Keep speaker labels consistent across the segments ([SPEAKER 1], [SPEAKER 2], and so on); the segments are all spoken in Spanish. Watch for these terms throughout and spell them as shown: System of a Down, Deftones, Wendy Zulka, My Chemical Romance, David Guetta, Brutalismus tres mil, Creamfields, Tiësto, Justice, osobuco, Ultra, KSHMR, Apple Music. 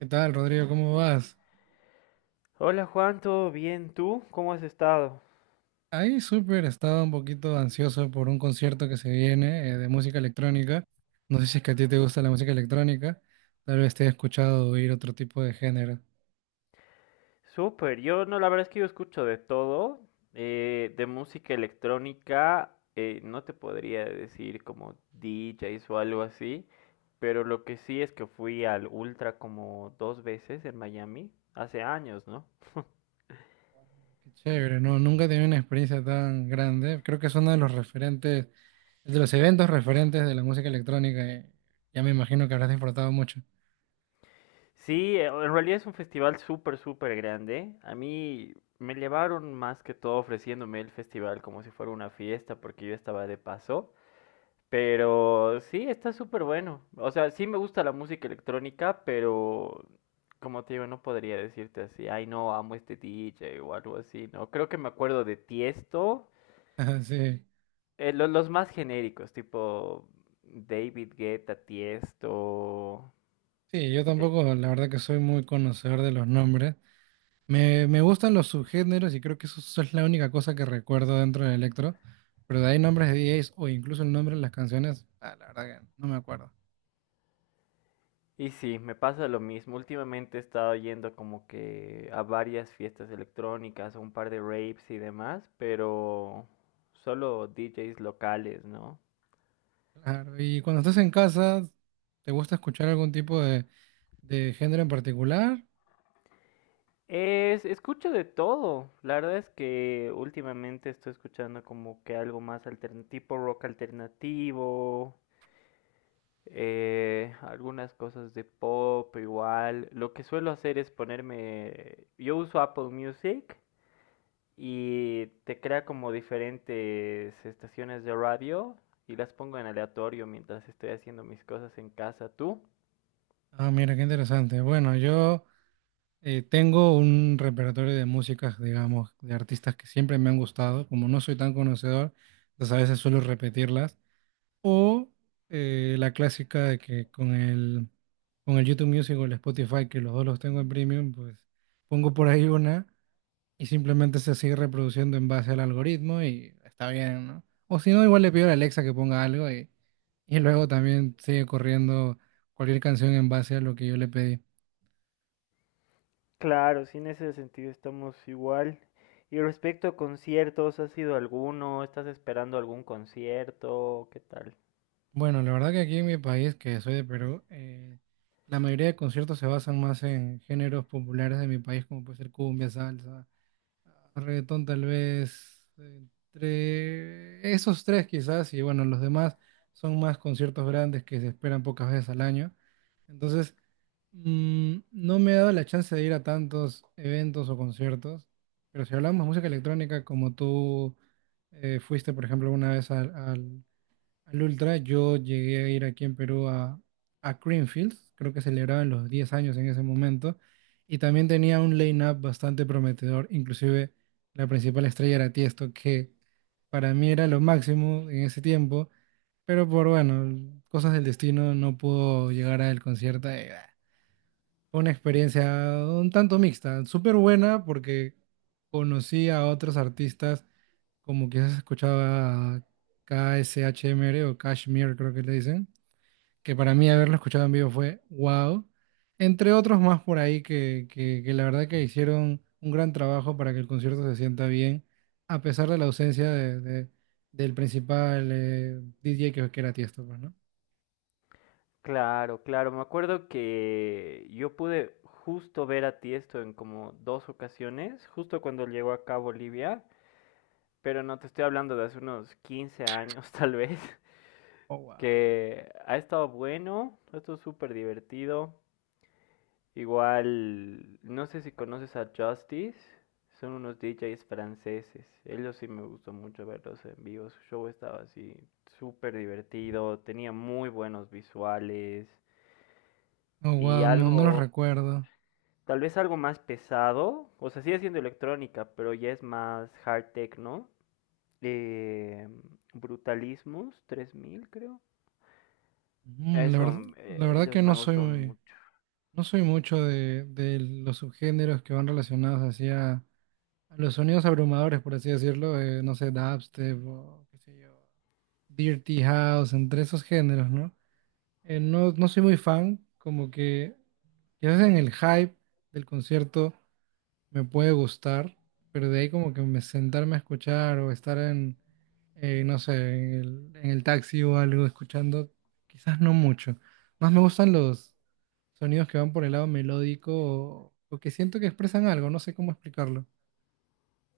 [SPEAKER 1] ¿Qué tal, Rodrigo? ¿Cómo vas?
[SPEAKER 2] Hola Juan, ¿todo bien? ¿Tú? ¿Cómo has estado?
[SPEAKER 1] Ahí súper, estaba un poquito ansioso por un concierto que se viene de música electrónica. No sé si es que a ti te gusta la música electrónica, tal vez te he escuchado oír otro tipo de género.
[SPEAKER 2] Súper, yo no, la verdad es que yo escucho de todo, de música electrónica, no te podría decir como DJs o algo así, pero lo que sí es que fui al Ultra como dos veces en Miami, hace años, ¿no?
[SPEAKER 1] Qué chévere, ¿no? Nunca he tenido una experiencia tan grande. Creo que es uno de los referentes, de los eventos referentes de la música electrónica. Ya me imagino que habrás disfrutado mucho.
[SPEAKER 2] Sí, en realidad es un festival súper, súper grande. A mí me llevaron más que todo ofreciéndome el festival como si fuera una fiesta porque yo estaba de paso. Pero sí, está súper bueno. O sea, sí me gusta la música electrónica, pero como te digo, no podría decirte así, ay no, amo este DJ o algo así, ¿no? Creo que me acuerdo de Tiesto,
[SPEAKER 1] Sí,
[SPEAKER 2] los más genéricos, tipo David Guetta, Tiesto.
[SPEAKER 1] sí, yo
[SPEAKER 2] Eh,
[SPEAKER 1] tampoco, la verdad que soy muy conocedor de los nombres. Me gustan los subgéneros y creo que eso es la única cosa que recuerdo dentro del electro, pero de ahí nombres de DJs o incluso el nombre de las canciones, ah, la verdad que no me acuerdo.
[SPEAKER 2] y sí, me pasa lo mismo. Últimamente he estado yendo como que a varias fiestas electrónicas, a un par de raves y demás, pero solo DJs locales, ¿no?
[SPEAKER 1] Claro, y cuando estás en casa, ¿te gusta escuchar algún tipo de género en particular?
[SPEAKER 2] Escucho de todo. La verdad es que últimamente estoy escuchando como que algo más tipo rock alternativo, algunas cosas de pop igual. Lo que suelo hacer es ponerme, yo uso Apple Music y te crea como diferentes estaciones de radio y las pongo en aleatorio mientras estoy haciendo mis cosas en casa. ¿Tú?
[SPEAKER 1] Ah, mira, qué interesante. Bueno, yo tengo un repertorio de músicas, digamos, de artistas que siempre me han gustado. Como no soy tan conocedor, entonces a veces suelo repetirlas. O la clásica de que con el YouTube Music o el Spotify, que los dos los tengo en premium, pues pongo por ahí una y simplemente se sigue reproduciendo en base al algoritmo y está bien, ¿no? O si no, igual le pido a la Alexa que ponga algo y luego también sigue corriendo cualquier canción en base a lo que yo le pedí.
[SPEAKER 2] Claro, sí, en ese sentido estamos igual. Y respecto a conciertos, ¿has ido a alguno? ¿Estás esperando algún concierto? ¿Qué tal?
[SPEAKER 1] Bueno, la verdad que aquí en mi país, que soy de Perú, la mayoría de conciertos se basan más en géneros populares de mi país, como puede ser cumbia, salsa, reggaetón tal vez entre esos tres quizás y bueno, los demás son más conciertos grandes que se esperan pocas veces al año. Entonces, no me he dado la chance de ir a tantos eventos o conciertos, pero si hablamos de música electrónica, como tú fuiste, por ejemplo, una vez al Ultra, yo llegué a ir aquí en Perú a Creamfields, creo que celebraban los 10 años en ese momento, y también tenía un line-up bastante prometedor, inclusive la principal estrella era Tiesto, que para mí era lo máximo en ese tiempo, pero por, bueno, cosas del destino no pudo llegar al concierto. Fue una experiencia un tanto mixta, súper buena porque conocí a otros artistas como quizás escuchaba KSHMR o Kashmir, creo que le dicen, que para mí haberlo escuchado en vivo fue wow. Entre otros más por ahí que la verdad que hicieron un gran trabajo para que el concierto se sienta bien, a pesar de la ausencia del principal DJ que era Tiesto, pues, ¿no?
[SPEAKER 2] Claro, claro. Me acuerdo que yo pude justo ver a Tiesto en como dos ocasiones, justo cuando llegó acá a Bolivia, pero no te estoy hablando de hace unos 15 años tal vez,
[SPEAKER 1] Oh, wow.
[SPEAKER 2] que ha estado bueno, ha estado súper divertido. Igual, no sé si conoces a Justice, son unos DJs franceses. Ellos sí me gustó mucho verlos en vivo. Su show estaba así súper divertido, tenía muy buenos visuales
[SPEAKER 1] Oh,
[SPEAKER 2] y
[SPEAKER 1] wow, no, no los
[SPEAKER 2] algo,
[SPEAKER 1] recuerdo.
[SPEAKER 2] tal vez algo más pesado. O sea, sigue siendo electrónica, pero ya es más hard techno. Eh, Brutalismus 3000 creo.
[SPEAKER 1] Mm, la
[SPEAKER 2] Eso,
[SPEAKER 1] verdad, la verdad que
[SPEAKER 2] ellos me
[SPEAKER 1] no
[SPEAKER 2] han
[SPEAKER 1] soy
[SPEAKER 2] gustado
[SPEAKER 1] muy,
[SPEAKER 2] mucho.
[SPEAKER 1] no soy mucho de los subgéneros que van relacionados hacia a los sonidos abrumadores, por así decirlo, no sé, dubstep o qué sé yo, dirty house, entre esos géneros, ¿no? No, no soy muy fan, como que quizás en el hype del concierto me puede gustar, pero de ahí como que me sentarme a escuchar o estar en, no sé, en el taxi o algo escuchando, quizás no mucho. Más me gustan los sonidos que van por el lado melódico o que siento que expresan algo, no sé cómo explicarlo.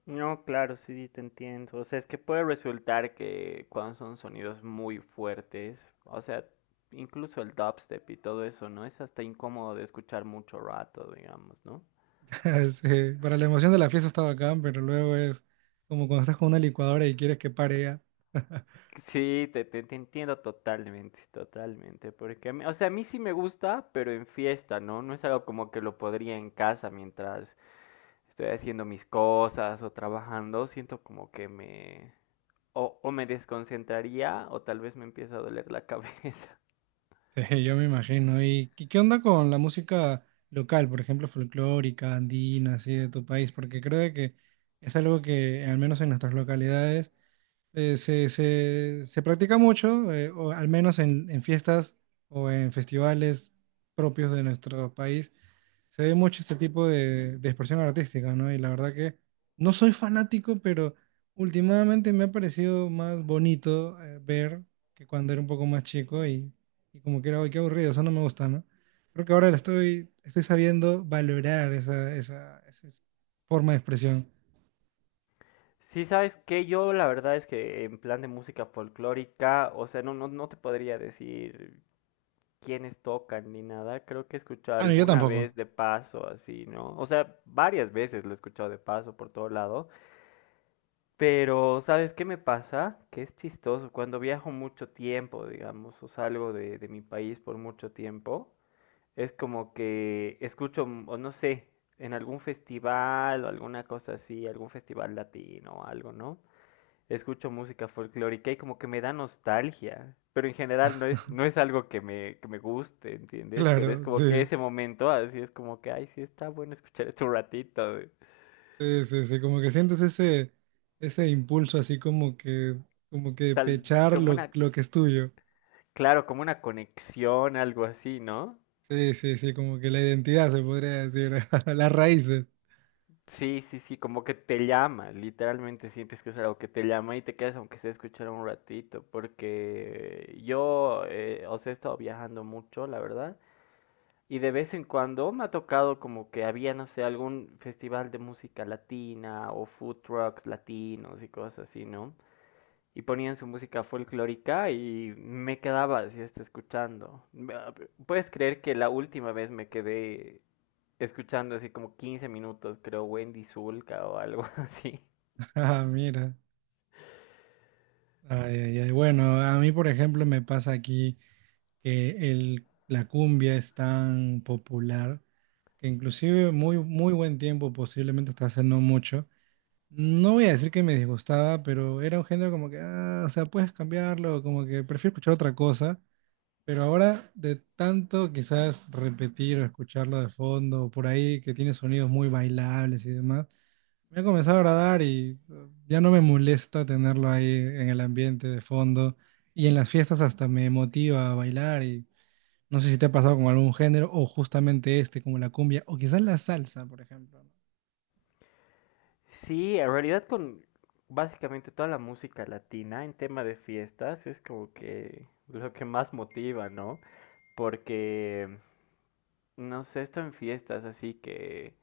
[SPEAKER 2] No, claro, sí, sí, te entiendo. O sea, es que puede resultar que cuando son sonidos muy fuertes, o sea, incluso el dubstep y todo eso, ¿no? Es hasta incómodo de escuchar mucho rato, digamos, ¿no?
[SPEAKER 1] Sí, para la emoción de la fiesta está bacán, pero luego es como cuando estás con una licuadora y quieres que pare ya.
[SPEAKER 2] Sí, te entiendo totalmente, totalmente. Porque, o sea, a mí sí me gusta, pero en fiesta, ¿no? No es algo como que lo podría en casa mientras estoy haciendo mis cosas o trabajando. Siento como que me... O, o me desconcentraría o tal vez me empieza a doler la cabeza.
[SPEAKER 1] Sí, yo me imagino. ¿Y qué onda con la música local, por ejemplo, folclórica, andina, así de tu país? Porque creo de que es algo que, al menos en nuestras localidades, se practica mucho, o al menos en fiestas o en festivales propios de nuestro país. Se ve mucho este tipo de expresión artística, ¿no? Y la verdad que no soy fanático, pero últimamente me ha parecido más bonito ver que cuando era un poco más chico y como que era, "Ay, qué aburrido, eso no me gusta, ¿no? Creo que ahora lo estoy sabiendo valorar esa forma de expresión.
[SPEAKER 2] Sí, sabes que yo la verdad es que en plan de música folclórica, o sea, no te podría decir quiénes tocan ni nada. Creo que he escuchado
[SPEAKER 1] Ah, no, yo
[SPEAKER 2] alguna
[SPEAKER 1] tampoco.
[SPEAKER 2] vez de paso, así, ¿no? O sea, varias veces lo he escuchado de paso por todo lado. Pero, ¿sabes qué me pasa? Que es chistoso. Cuando viajo mucho tiempo, digamos, o salgo de mi país por mucho tiempo, es como que escucho, o no sé, en algún festival o alguna cosa así, algún festival latino o algo, ¿no? Escucho música folclórica y como que me da nostalgia. Pero en general no es, no es algo que me guste, ¿entiendes? Pero es
[SPEAKER 1] Claro,
[SPEAKER 2] como que
[SPEAKER 1] sí,
[SPEAKER 2] ese momento, así es como que, ay, sí, está bueno escuchar esto un ratito.
[SPEAKER 1] sí, sí, sí, como que sientes ese impulso así como que
[SPEAKER 2] Tal,
[SPEAKER 1] pechar
[SPEAKER 2] como
[SPEAKER 1] lo,
[SPEAKER 2] una,
[SPEAKER 1] lo que es tuyo.
[SPEAKER 2] claro, como una conexión, algo así, ¿no?
[SPEAKER 1] Sí, sí, sí, como que la identidad se podría decir, las raíces.
[SPEAKER 2] Sí, sí, sí, como que te llama, literalmente sientes que es algo que te llama y te quedas aunque sea escuchar un ratito, porque yo, o sea, he estado viajando mucho, la verdad. Y de vez en cuando me ha tocado como que había, no sé, algún festival de música latina o food trucks latinos y cosas así, ¿no? Y ponían su música folclórica y me quedaba así hasta escuchando. Puedes creer que la última vez me quedé escuchando así como 15 minutos, creo, Wendy Zulka o algo así.
[SPEAKER 1] Ah, mira. Ay, ay, ay. Bueno, a mí, por ejemplo, me pasa aquí que la cumbia es tan popular que inclusive muy, muy buen tiempo, posiblemente hasta hace no mucho. No voy a decir que me disgustaba, pero era un género como que, ah, o sea, puedes cambiarlo, como que prefiero escuchar otra cosa. Pero ahora, de tanto quizás repetir o escucharlo de fondo, por ahí que tiene sonidos muy bailables y demás. Me ha comenzado a agradar y ya no me molesta tenerlo ahí en el ambiente de fondo. Y en las fiestas hasta me motiva a bailar y no sé si te ha pasado con algún género o justamente este, como la cumbia o quizás la salsa, por ejemplo.
[SPEAKER 2] Sí, en realidad con básicamente toda la música latina en tema de fiestas es como que lo que más motiva, ¿no? Porque no sé, esto en fiestas, así que...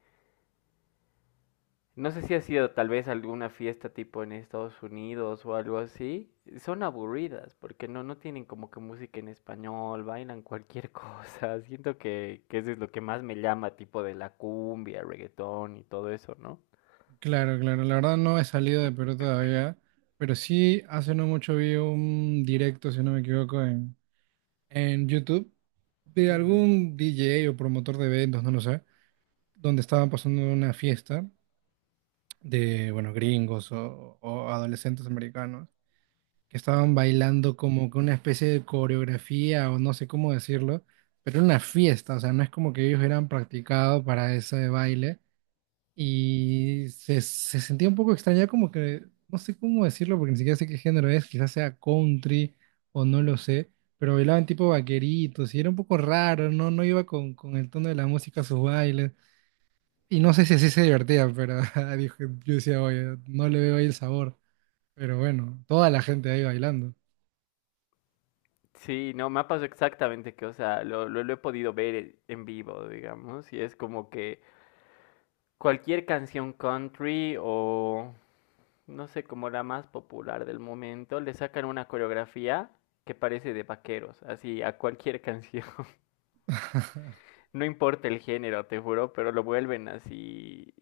[SPEAKER 2] No sé si ha sido tal vez alguna fiesta tipo en Estados Unidos o algo así. Son aburridas porque no tienen como que música en español, bailan cualquier cosa. Siento que eso es lo que más me llama, tipo de la cumbia, reggaetón y todo eso, ¿no?
[SPEAKER 1] Claro, claro, la verdad no he salido de Perú todavía, pero sí hace no mucho vi un directo, si no me equivoco, en YouTube de
[SPEAKER 2] Ujú.
[SPEAKER 1] algún DJ o promotor de eventos, no lo sé, donde estaban pasando una fiesta de, bueno, gringos o adolescentes americanos que estaban bailando como que una especie de coreografía o no sé cómo decirlo, pero era una fiesta, o sea, no es como que ellos hubieran practicado para ese baile y se sentía un poco extraña como que, no sé cómo decirlo porque ni siquiera sé qué género es, quizás sea country o no lo sé. Pero bailaban tipo vaqueritos y era un poco raro, no, no iba con el tono de la música a sus bailes. Y no sé si así se divertía, pero dijo- yo decía, oye, no le veo ahí el sabor. Pero bueno, toda la gente ahí bailando.
[SPEAKER 2] Sí, no, me ha pasado exactamente que, o sea, lo he podido ver en vivo, digamos, y es como que cualquier canción country o no sé, como la más popular del momento, le sacan una coreografía que parece de vaqueros, así a cualquier canción. No importa el género, te juro, pero lo vuelven así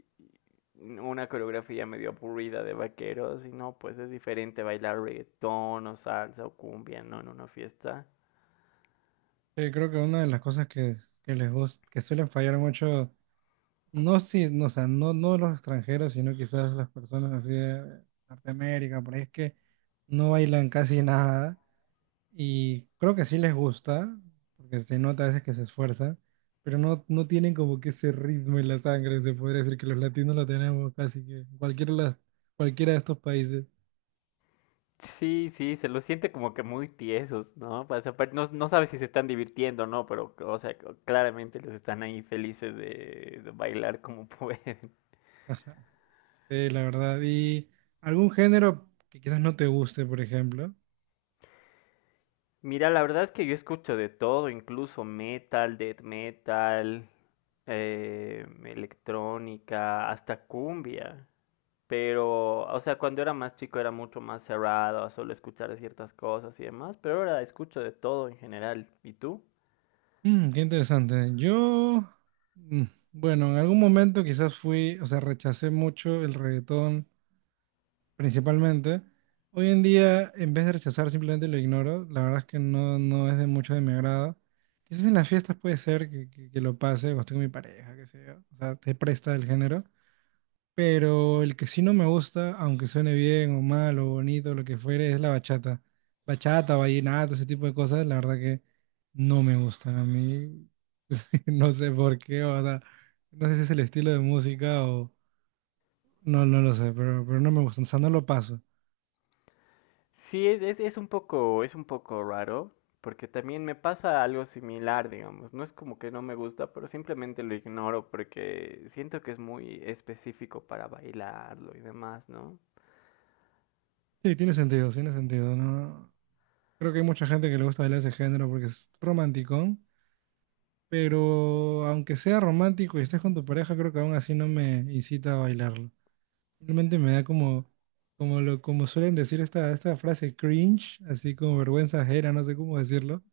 [SPEAKER 2] una coreografía medio aburrida de vaqueros y no, pues es diferente bailar reggaetón o salsa o cumbia, no en una fiesta.
[SPEAKER 1] Sí, creo que una de las cosas que les gusta, que suelen fallar mucho, no si, no, o sea, no, no los extranjeros, sino quizás las personas así de Norteamérica, por ahí es que no bailan casi nada. Y creo que sí les gusta, porque se nota a veces que se esfuerzan, pero no, no tienen como que ese ritmo en la sangre, se podría decir que los latinos lo tenemos casi que en cualquier cualquiera de estos países.
[SPEAKER 2] Sí, sí, se los siente como que muy tiesos, ¿no? Pues, aparte, no sabes si se están divirtiendo o no, pero, o sea, claramente los están ahí felices de bailar como pueden.
[SPEAKER 1] Ajá. Sí, la verdad. ¿Y algún género que quizás no te guste, por ejemplo?
[SPEAKER 2] Mira, la verdad es que yo escucho de todo, incluso metal, death metal, electrónica, hasta cumbia. Pero, o sea, cuando era más chico era mucho más cerrado a solo escuchar ciertas cosas y demás, pero ahora escucho de todo en general. ¿Y tú?
[SPEAKER 1] Qué interesante. Yo, mm, bueno, en algún momento quizás fui, o sea, rechacé mucho el reggaetón principalmente. Hoy en día, en vez de rechazar, simplemente lo ignoro. La verdad es que no, no es de mucho de mi agrado. Quizás en las fiestas puede ser que lo pase, o estoy con mi pareja, qué sé yo. O sea, te presta el género. Pero el que sí no me gusta, aunque suene bien o mal o bonito, lo que fuere, es la bachata. Bachata, vallenato, ese tipo de cosas, la verdad que no me gustan a mí. No sé por qué, o sea, no sé si es el estilo de música o... No, no lo sé, pero no me gustan, o sea, no lo paso.
[SPEAKER 2] Sí, es un poco, es un poco raro, porque también me pasa algo similar, digamos. No es como que no me gusta, pero simplemente lo ignoro porque siento que es muy específico para bailarlo y demás, ¿no?
[SPEAKER 1] Sí, tiene sentido, ¿no? Creo que hay mucha gente que le gusta bailar ese género porque es romanticón, pero aunque sea romántico y estés con tu pareja, creo que aún así no me incita a bailarlo. Simplemente me da como suelen decir esta frase cringe, así como vergüenza ajena, no sé cómo decirlo.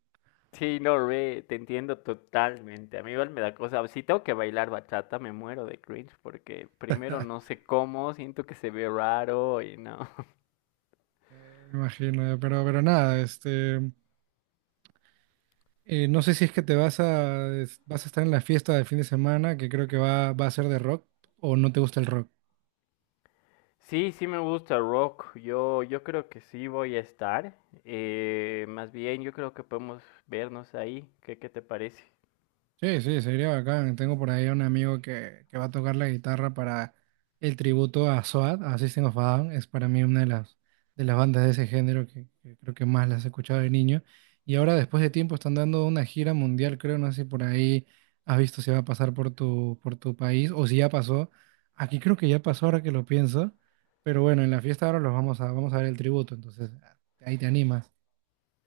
[SPEAKER 2] Sí, no, re, te entiendo totalmente. A mí igual me da cosa. Si tengo que bailar bachata, me muero de cringe porque primero no sé cómo, siento que se ve raro y no.
[SPEAKER 1] Me imagino, pero nada, no sé si es que te vas a estar en la fiesta del fin de semana, que creo que va a ser de rock, o no te gusta el rock.
[SPEAKER 2] Sí, sí me gusta rock. Yo creo que sí voy a estar. Más bien, yo creo que podemos vernos ahí. Qué te parece?
[SPEAKER 1] Sí, sí, sería bacán. Tengo por ahí un amigo que va a tocar la guitarra para el tributo a SOAD, a System of a Down. Es para mí una de las bandas de ese género que creo que más las he escuchado de niño. Y ahora, después de tiempo, están dando una gira mundial, creo. No sé si por ahí has visto si va a pasar por tu país o si ya pasó. Aquí creo que ya pasó ahora que lo pienso. Pero bueno, en la fiesta ahora los vamos a ver el tributo. Entonces, ahí te animas.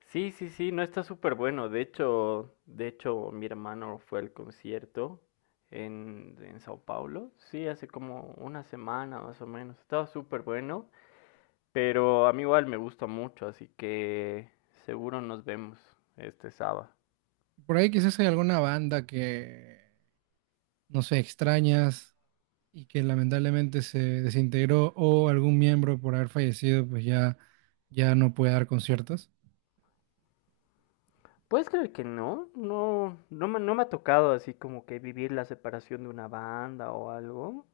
[SPEAKER 2] Sí, sí, sí, no está súper bueno. De hecho, mi hermano fue al concierto en Sao Paulo. Sí, hace como una semana más o menos. Estaba súper bueno. Pero a mí igual me gusta mucho, así que seguro nos vemos este sábado.
[SPEAKER 1] Por ahí quizás hay alguna banda que, no sé, extrañas y que lamentablemente se desintegró o algún miembro por haber fallecido, pues ya, ya no puede dar conciertos.
[SPEAKER 2] ¿Puedes creer que no? No, no me ha tocado así como que vivir la separación de una banda o algo.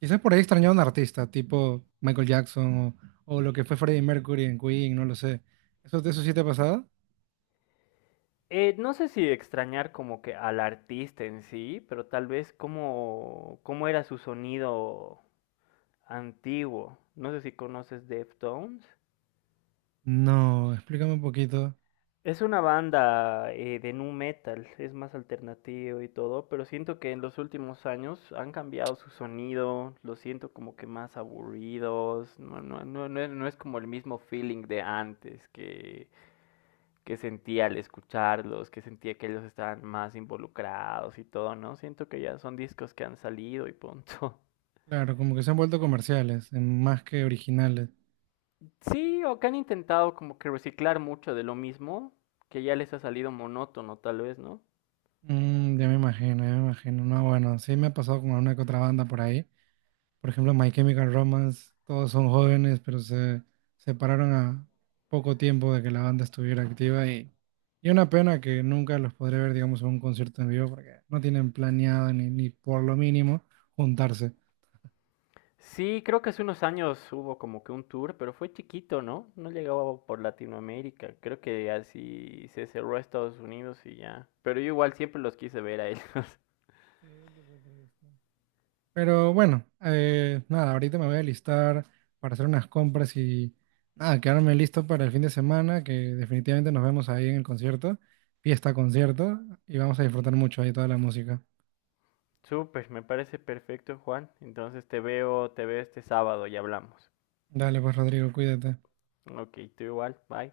[SPEAKER 1] Quizás por ahí extrañó a un artista, tipo Michael Jackson o lo que fue Freddie Mercury en Queen, no lo sé. ¿Eso, eso sí te ha pasado?
[SPEAKER 2] No sé si extrañar como que al artista en sí, pero tal vez cómo, cómo era su sonido antiguo. No sé si conoces Deftones.
[SPEAKER 1] No, explícame un poquito.
[SPEAKER 2] Es una banda de nu metal, es más alternativo y todo, pero siento que en los últimos años han cambiado su sonido, lo siento como que más aburridos, no es como el mismo feeling de antes que sentía al escucharlos, que sentía que ellos estaban más involucrados y todo, ¿no? Siento que ya son discos que han salido y punto.
[SPEAKER 1] Claro, como que se han vuelto comerciales, más que originales.
[SPEAKER 2] Sí, o que han intentado como que reciclar mucho de lo mismo, que ya les ha salido monótono tal vez, ¿no?
[SPEAKER 1] Ya me imagino, ya me imagino. No, bueno, sí me ha pasado con una que otra banda por ahí. Por ejemplo, My Chemical Romance, todos son jóvenes, pero se separaron a poco tiempo de que la banda estuviera activa y una pena que nunca los podré ver, digamos, en un concierto en vivo porque no tienen planeado ni por lo mínimo juntarse.
[SPEAKER 2] Sí, creo que hace unos años hubo como que un tour, pero fue chiquito, ¿no? No llegaba por Latinoamérica. Creo que así se cerró a Estados Unidos y ya. Pero yo igual siempre los quise ver a ellos.
[SPEAKER 1] Sí, un poco triste. Pero bueno, nada, ahorita me voy a listar para hacer unas compras y nada, quedarme listo para el fin de semana, que definitivamente nos vemos ahí en el concierto, fiesta concierto, y vamos a disfrutar mucho ahí toda la música.
[SPEAKER 2] Súper, me parece perfecto, Juan. Entonces te veo este sábado y hablamos.
[SPEAKER 1] Dale, pues Rodrigo, cuídate.
[SPEAKER 2] Ok, tú igual, bye.